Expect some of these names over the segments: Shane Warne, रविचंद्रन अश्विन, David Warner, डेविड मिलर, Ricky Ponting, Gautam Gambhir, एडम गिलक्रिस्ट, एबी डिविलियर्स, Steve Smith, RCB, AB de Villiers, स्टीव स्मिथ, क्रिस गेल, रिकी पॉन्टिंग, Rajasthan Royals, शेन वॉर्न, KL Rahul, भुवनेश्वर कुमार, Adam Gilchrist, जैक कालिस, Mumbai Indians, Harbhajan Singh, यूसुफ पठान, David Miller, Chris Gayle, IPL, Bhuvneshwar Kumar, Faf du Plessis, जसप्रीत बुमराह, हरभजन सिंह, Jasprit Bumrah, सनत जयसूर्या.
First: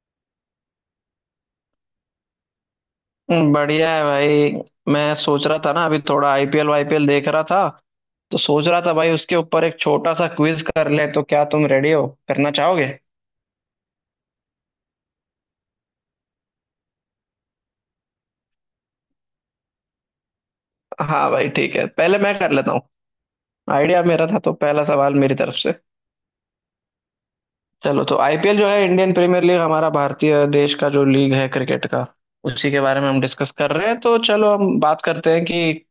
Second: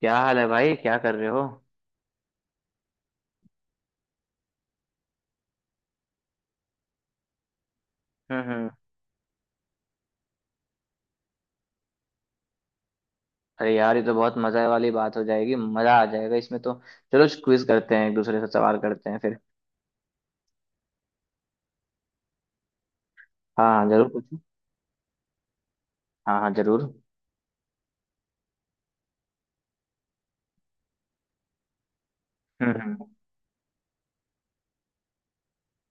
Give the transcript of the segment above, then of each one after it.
क्या हाल है भाई, क्या कर रहे हो? बढ़िया है भाई। मैं सोच रहा था ना, अभी थोड़ा आईपीएल वाईपीएल देख रहा था। तो सोच हम्म। रहा था भाई, उसके ऊपर एक छोटा सा क्विज कर ले, तो क्या तुम रेडी हो, करना चाहोगे? अरे यार, ये तो बहुत मजा वाली बात हो जाएगी, मजा आ जाएगा इसमें तो। चलो क्विज करते हैं, एक दूसरे से सवाल करते हैं फिर। हाँ भाई ठीक है, पहले मैं कर लेता हूँ। हाँ हाँ, आइडिया जरूर मेरा था पूछो। तो पहला सवाल मेरी तरफ से। हाँ हाँ, जरूर। चलो, तो आईपीएल जो है इंडियन प्रीमियर लीग, हमारा भारतीय देश का जो लीग है क्रिकेट का, उसी के बारे में हम्म। हम डिस्कस कर रहे हैं। तो चलो, हम बात करते हैं कि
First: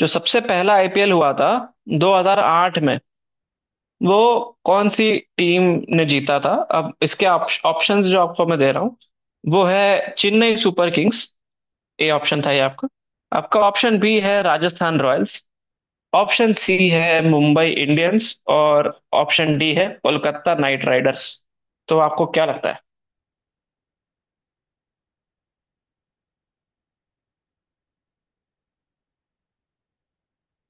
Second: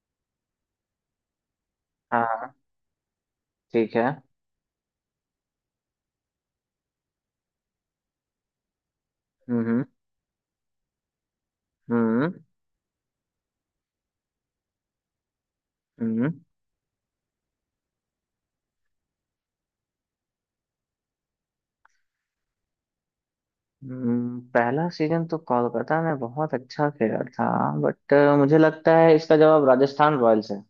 जो सबसे पहला आईपीएल हुआ था हाँ हाँ, 2008 में, ठीक है। वो कौन सी टीम ने जीता था। अब इसके ऑप्शंस जो आपको मैं दे रहा हूँ वो हम्म है चेन्नई सुपर किंग्स, ए हम्म। ऑप्शन था ये आपका। आपका ऑप्शन बी है राजस्थान रॉयल्स, हम्म। ऑप्शन सी है मुंबई इंडियंस, और ऑप्शन डी है कोलकाता नाइट राइडर्स। तो आपको क्या लगता है? पहला सीजन तो कोलकाता ने बहुत अच्छा खेला था, बट मुझे लगता है इसका जवाब राजस्थान रॉयल्स है।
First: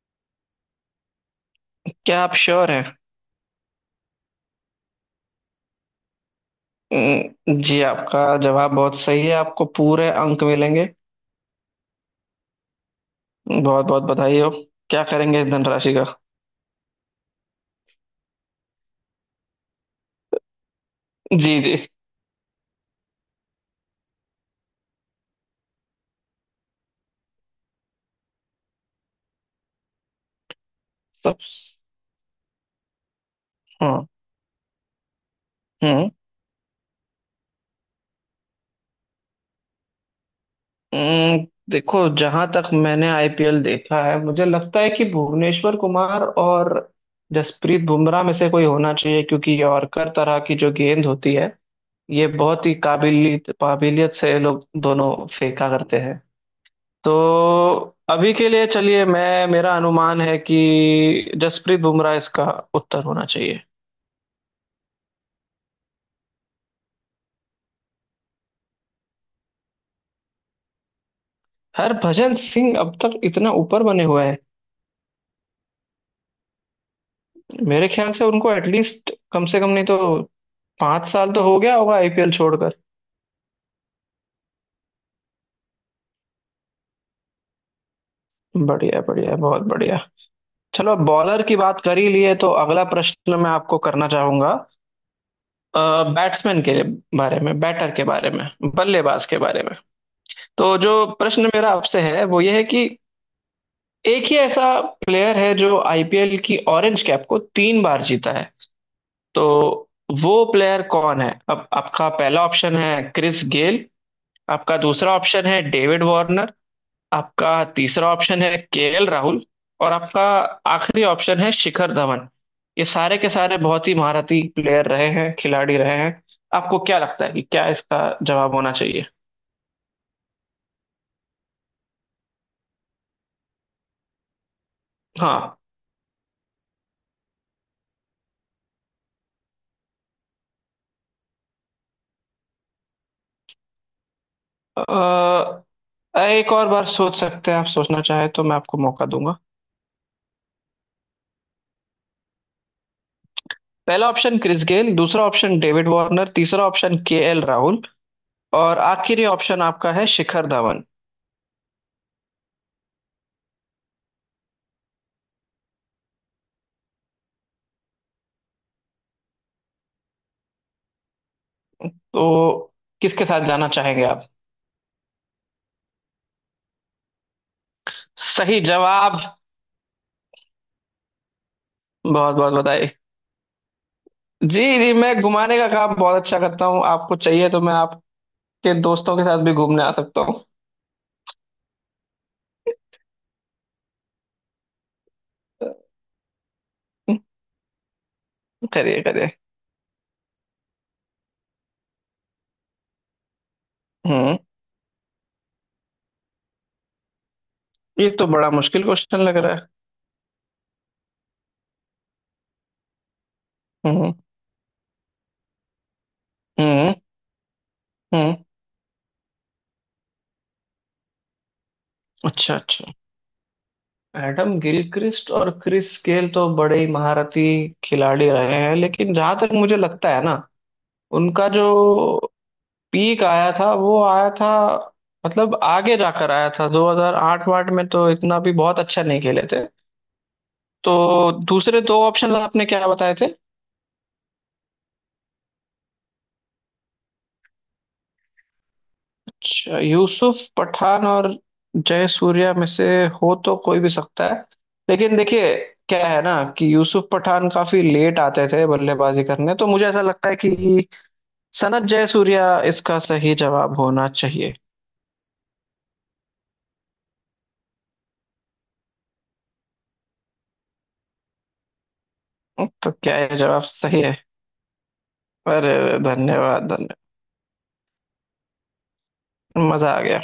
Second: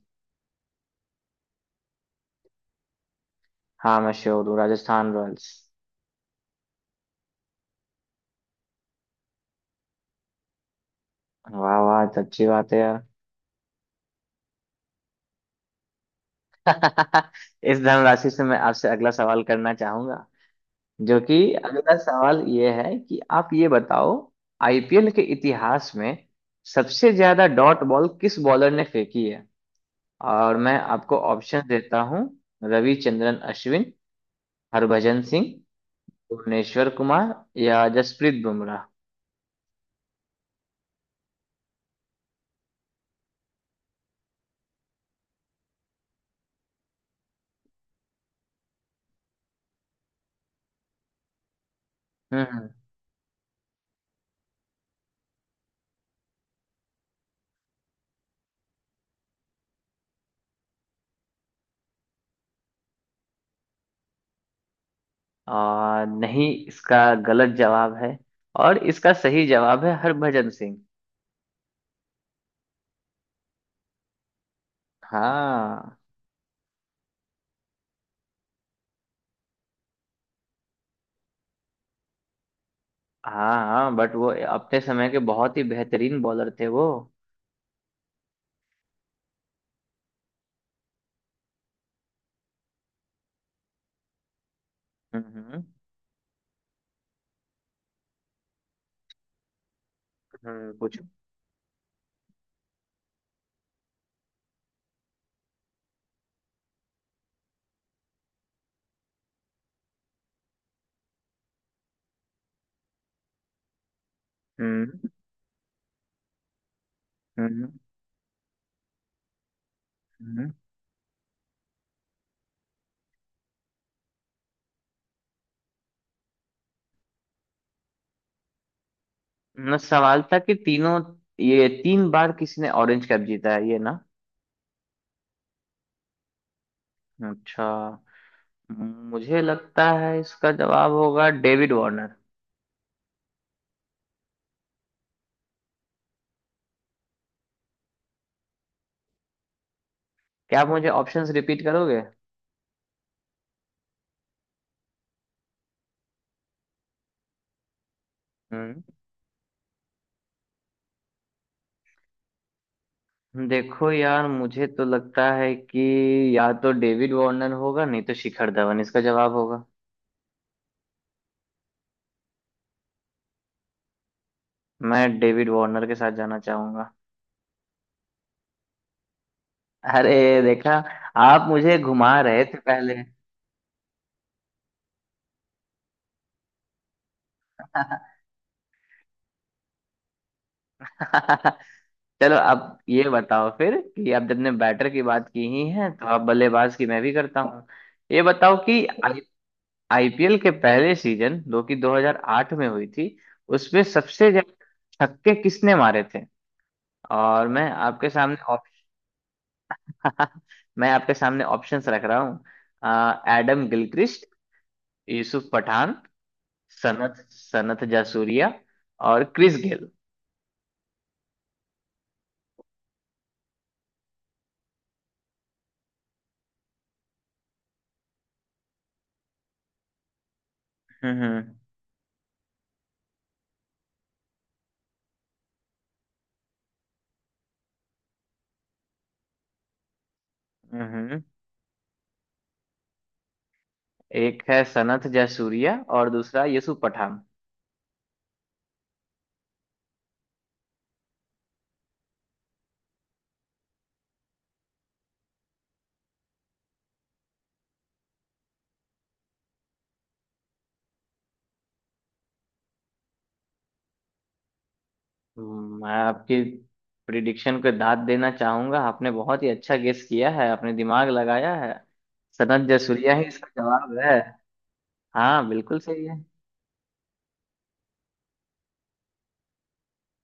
क्या आप श्योर हैं? हाँ, मैं श्योर हूँ, राजस्थान रॉयल्स। जी आपका जवाब बहुत सही है, आपको पूरे अंक मिलेंगे। वाह वाह, तो अच्छी बात है यार। बहुत बहुत बधाई हो। क्या करेंगे इस धनराशि का? इस धनराशि से मैं आपसे अगला सवाल करना चाहूंगा। जो कि जी जी। अगला सवाल ये है कि आप ये बताओ, आईपीएल के इतिहास में सबसे ज्यादा डॉट बॉल किस बॉलर ने फेंकी है? और मैं आपको सब। ऑप्शन देता हूँ। रविचंद्रन अश्विन, हाँ। हरभजन सिंह, हम्म। भुवनेश्वर कुमार या जसप्रीत बुमराह। देखो, जहां तक मैंने आईपीएल देखा है, मुझे लगता है कि भुवनेश्वर कुमार और जसप्रीत बुमराह में से कोई होना चाहिए, क्योंकि यॉर्कर तरह की जो गेंद होती है, ये बहुत हम्म। ही काबिलियत काबिलियत से ये लोग दोनों फेंका करते हैं। तो अभी के लिए चलिए, मैं मेरा अनुमान है कि जसप्रीत बुमराह इसका उत्तर होना चाहिए। नहीं, इसका गलत जवाब है, और इसका सही जवाब है हरभजन सिंह। हरभजन सिंह अब तक इतना ऊपर बने हुए हैं? हाँ मेरे ख्याल से उनको एटलीस्ट, कम से कम नहीं तो 5 साल तो हो गया होगा आईपीएल छोड़कर। हाँ, हाँ बट वो अपने समय के बहुत ही बेहतरीन बॉलर थे वो। बढ़िया बढ़िया, बहुत बढ़िया। चलो बॉलर की बात कर ही लिए तो अगला प्रश्न मैं आपको करना चाहूंगा, हम्म। बैट्समैन के बारे में, बैटर के बारे में, बल्लेबाज के बारे में। तो जो पूछो। प्रश्न मेरा आपसे है वो ये है कि एक ही ऐसा प्लेयर है जो आईपीएल की ऑरेंज कैप को 3 बार जीता है। तो वो प्लेयर कौन है? अब आपका पहला ऑप्शन है क्रिस गेल, आपका हम्म दूसरा ऑप्शन है डेविड वार्नर, आपका हम्म। तीसरा ऑप्शन है केएल राहुल, और आपका हम्म। आखिरी ऑप्शन है शिखर धवन। ये सारे के सारे बहुत ही महारथी प्लेयर रहे हैं, खिलाड़ी रहे हैं। आपको क्या लगता है कि क्या इसका जवाब होना चाहिए? ना, सवाल था कि तीनों, ये तीन बार किसी ने ऑरेंज कैप जीता है ये ना। हाँ। अच्छा, मुझे लगता है इसका जवाब होगा डेविड वार्नर। अ, एक और बार सोच सकते हैं आप, सोचना चाहे तो मैं आपको मौका दूंगा। क्या आप मुझे ऑप्शंस रिपीट करोगे? पहला ऑप्शन क्रिस गेल, दूसरा ऑप्शन डेविड वार्नर, तीसरा ऑप्शन केएल राहुल, और हम्म। आखिरी ऑप्शन आपका है शिखर धवन। देखो यार, मुझे तो लगता है कि या तो डेविड वार्नर होगा, नहीं तो शिखर धवन इसका जवाब होगा। तो किसके साथ जाना चाहेंगे आप? मैं डेविड वार्नर के साथ जाना चाहूंगा। सही जवाब। अरे देखा, आप मुझे घुमा बहुत रहे बहुत थे बधाई। पहले। जी जी, मैं घुमाने का काम बहुत अच्छा करता हूँ, आपको चाहिए तो मैं आपके दोस्तों के साथ भी घूमने आ सकता हूँ। चलो, अब ये बताओ फिर कि अब जब ने बैटर की बात की ही है तो अब बल्लेबाज की मैं भी करता हूँ। ये बताओ कि करिए आई करिए। आईपीएल के पहले सीजन, जो कि 2008 में हुई थी, उसमें सबसे हम्म। ज्यादा छक्के किसने मारे थे? और मैं ये आपके तो सामने बड़ा ऑप-। मुश्किल क्वेश्चन लग रहा है। मैं आपके सामने ऑप्शंस रख रहा हूँ। एडम हम्म। गिलक्रिस्ट, यूसुफ पठान, हम्म। सनत सनत हम्म। जयसूर्या और क्रिस गेल। अच्छा अच्छा। एडम गिलक्रिस्ट और क्रिस गेल तो बड़े ही महारथी खिलाड़ी रहे हैं, लेकिन जहां तक मुझे लगता है ना, उनका हम्म जो पीक आया था वो आया था, मतलब आगे जाकर आया था, 2008 वाट में तो इतना भी बहुत अच्छा नहीं खेले थे। हम्म। तो हम्म। दूसरे दो ऑप्शन आपने क्या बताए थे? एक है सनत जयसूर्या और दूसरा यूसुफ पठान। अच्छा, यूसुफ पठान और जय सूर्या में से हो तो कोई भी सकता है, लेकिन देखिए, क्या है ना कि यूसुफ पठान काफी लेट आते थे बल्लेबाजी करने, तो मुझे ऐसा लगता है कि सनत जयसूर्या इसका सही जवाब होना चाहिए। मैं आपकी प्रिडिक्शन को दाद देना चाहूंगा। आपने बहुत ही अच्छा गेस किया है, आपने दिमाग लगाया है। सनत तो जयसूर्या क्या ही ये इसका जवाब जवाब सही है। है? हाँ, पर बिल्कुल सही है। धन्यवाद धन्यवाद। मजा आ गया।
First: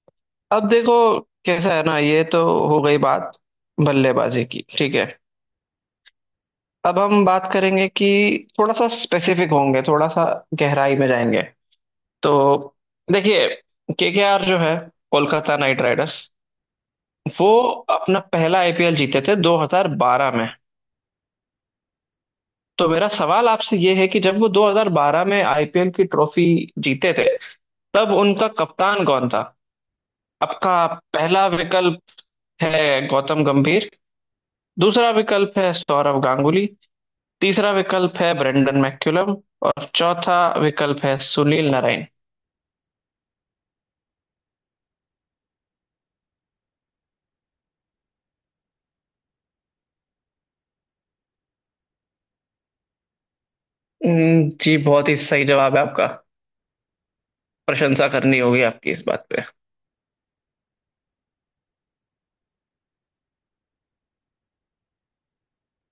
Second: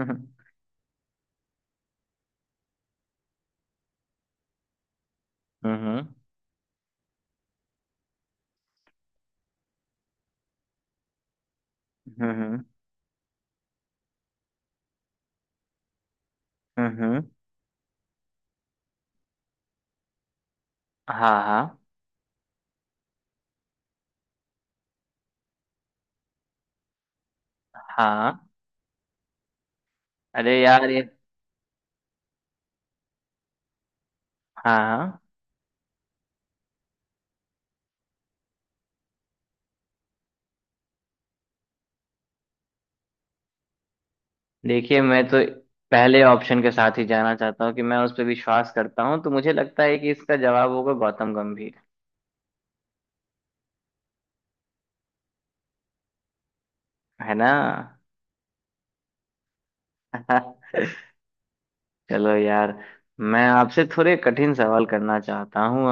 हम्म अब देखो, कैसा है ना, ये तो हो गई बात बल्लेबाजी की, ठीक है। हम्म। अब हम बात करेंगे कि थोड़ा सा स्पेसिफिक होंगे, थोड़ा सा गहराई में जाएंगे। तो हम्म देखिए, केकेआर जो है, कोलकाता नाइट राइडर्स, हम्म। वो अपना पहला आईपीएल जीते थे 2012 में। हाँ हाँ। तो मेरा सवाल आपसे ये है कि जब वो 2012 में आईपीएल की ट्रॉफी जीते थे, तब हाँ, उनका कप्तान कौन था? अरे आपका यार ये। पहला विकल्प है गौतम गंभीर, हाँ दूसरा हाँ। विकल्प है सौरव गांगुली, तीसरा विकल्प है ब्रेंडन मैक्यूलम, और चौथा विकल्प है सुनील नारायण। देखिए, मैं तो पहले ऑप्शन के साथ ही जाना चाहता हूँ कि मैं उस पर विश्वास करता हूँ, तो मुझे लगता है कि इसका जवाब होगा गौतम गंभीर। जी बहुत ही सही जवाब है आपका। है ना? प्रशंसा करनी होगी आपकी इस बात। चलो यार, मैं आपसे थोड़े कठिन सवाल करना चाहता हूँ।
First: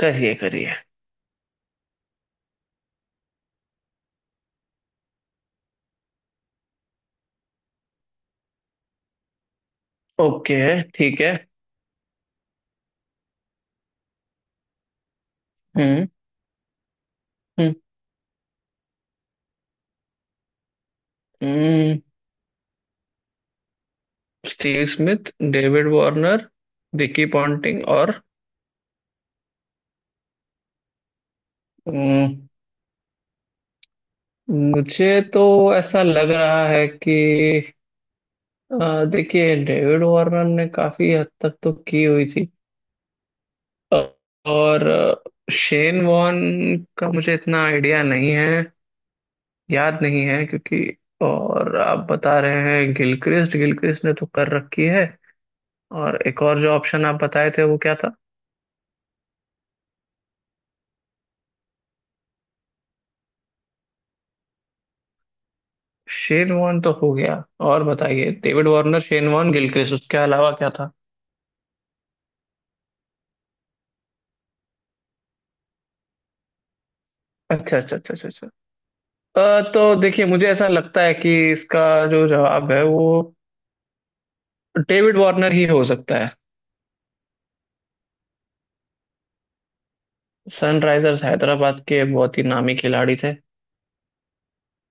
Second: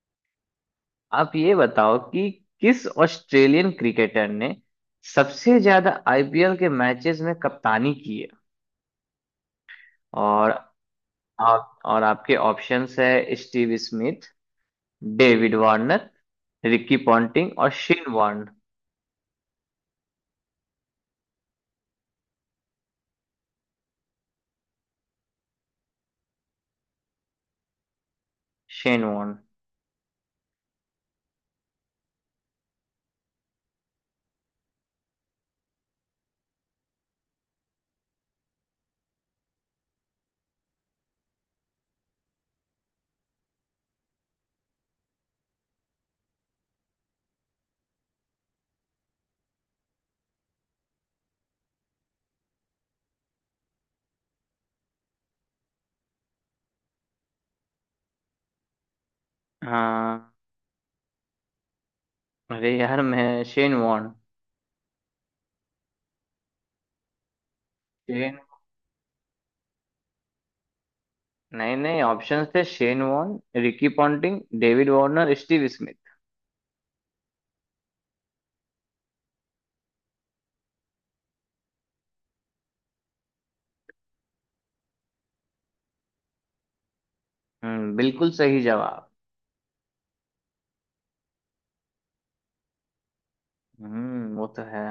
करिए करिए। आप ये बताओ कि किस ऑस्ट्रेलियन क्रिकेटर ने सबसे ज्यादा आईपीएल के मैचेस में कप्तानी की है? और ओके, ठीक है। आप, और आपके ऑप्शंस है स्टीव स्मिथ, डेविड हम्म। वार्नर, रिकी पॉन्टिंग और हम्म। शेन वॉर्न। हम्म, स्टीव स्मिथ, David Warner, रिकी पॉन्टिंग और। शेन वॉर्न। हम्म, मुझे तो ऐसा लग रहा है कि देखिए, डेविड वार्नर ने काफी हद तक तो की हुई थी। अ, और शेन वॉन का मुझे इतना आइडिया नहीं है, याद नहीं है, क्योंकि। और आप बता रहे हैं गिलक्रिस्ट, गिलक्रिस्ट ने तो कर रखी है। और एक और जो ऑप्शन आप बताए थे वो क्या था? हाँ, अरे यार मैं शेन वॉर्न। शेन वॉर्न तो हो गया, और बताइए Shane, David Warner, शेन वॉर्न, Gilchrist, उसके अलावा क्या था? नहीं नहीं, ऑप्शंस थे शेन वॉर्न, रिकी पॉन्टिंग, David Warner, स्टीव स्मिथ। अच्छा अच्छा अच्छा अच्छा अच्छा। तो देखिए, मुझे ऐसा लगता है कि इसका जो जवाब है वो डेविड वार्नर ही हो सकता है। हम्म, बिल्कुल सही जवाब। सनराइजर्स हैदराबाद के बहुत ही नामी खिलाड़ी थे। हम्म, वो तो है।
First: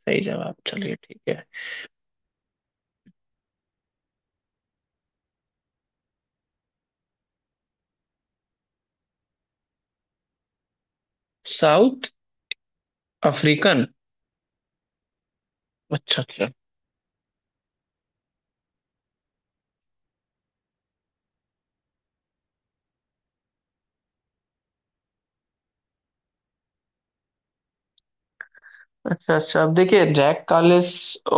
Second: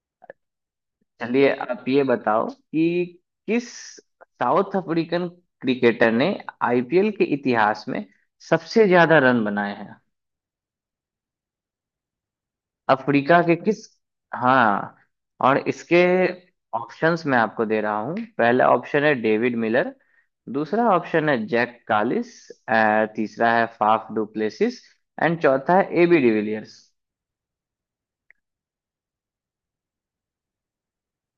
सही जवाब, चलिए ठीक है। चलिए, आप ये बताओ कि किस साउथ अफ्रीकन क्रिकेटर ने आईपीएल के इतिहास में सबसे ज्यादा रन बनाए हैं? साउथ अफ्रीका के किस? अफ्रीकन। हाँ। और इसके अच्छा अच्छा। ऑप्शंस मैं आपको दे रहा हूँ। पहला ऑप्शन है डेविड मिलर, दूसरा ऑप्शन है जैक कालिस, तीसरा है फाफ डुप्लेसिस एंड चौथा है एबी डिविलियर्स। अच्छा अच्छा, अब देखिए जैक कालिस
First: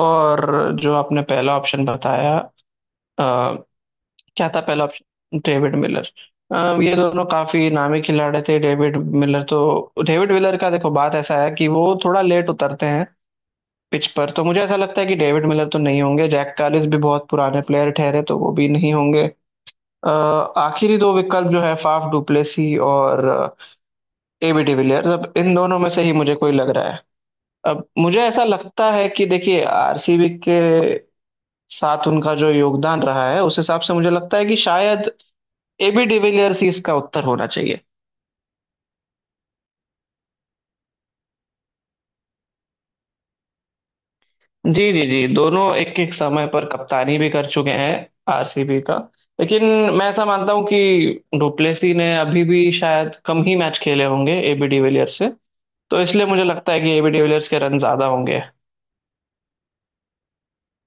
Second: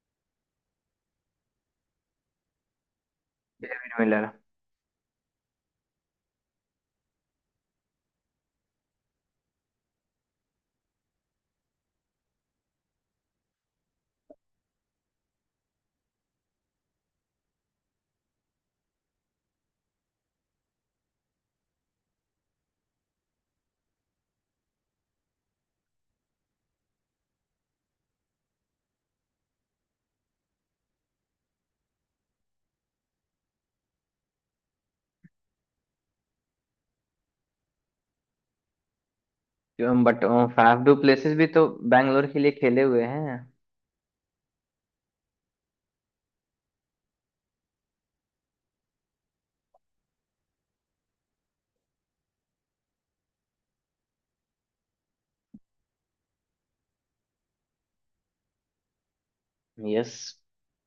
और जो आपने पहला ऑप्शन बताया, मिलर। क्या था पहला ऑप्शन? डेविड मिलर। ये दोनों काफी नामी खिलाड़ी थे, डेविड मिलर तो। डेविड मिलर का देखो, बात ऐसा है कि वो थोड़ा लेट उतरते हैं पिच पर, तो मुझे ऐसा लगता है कि डेविड मिलर तो नहीं होंगे, जैक कालिस भी बहुत पुराने प्लेयर ठहरे तो वो भी नहीं होंगे। अ, आखिरी दो विकल्प जो है फाफ डुप्लेसी और एबी डिविलियर्स, अब इन दोनों में से ही मुझे कोई लग रहा है। अब मुझे ऐसा लगता है कि देखिए, आरसीबी के साथ उनका जो योगदान रहा है, उस हिसाब से मुझे लगता है कि शायद एबी डिविलियर्स ही इसका उत्तर होना चाहिए। बट फाफ डुप्लेसिस भी तो बैंगलोर के लिए खेले हुए हैं। जी जी जी, दोनों एक एक समय पर कप्तानी भी कर चुके हैं आरसीबी का, लेकिन मैं ऐसा मानता हूं कि डुप्लेसी ने अभी भी शायद कम ही मैच खेले होंगे एबी डिविलियर्स से, तो इसलिए मुझे लगता है कि एबी डिविलियर्स के रन ज्यादा होंगे। यस,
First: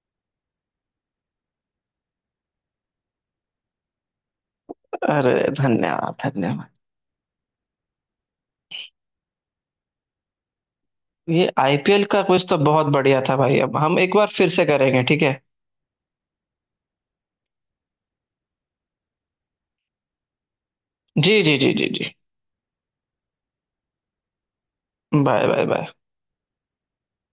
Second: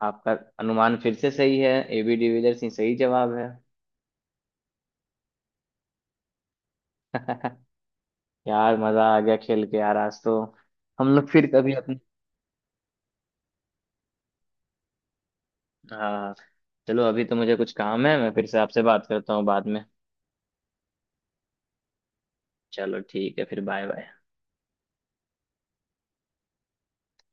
आपका अनुमान फिर से सही है। एबी डिविलियर्स ही सही जवाब है। अरे, धन्यवाद धन्यवाद। यार, मजा आ गया खेल के यार आज तो। हम लोग फिर ये कभी अपने। आईपीएल का कुछ तो बहुत बढ़िया था भाई, अब हम एक बार फिर से करेंगे, ठीक है। हाँ, चलो अभी तो मुझे कुछ काम है, मैं फिर से आपसे बात करता हूँ बाद में। जी जी जी जी जी। चलो ठीक है, फिर bye bye. Bye bye bye.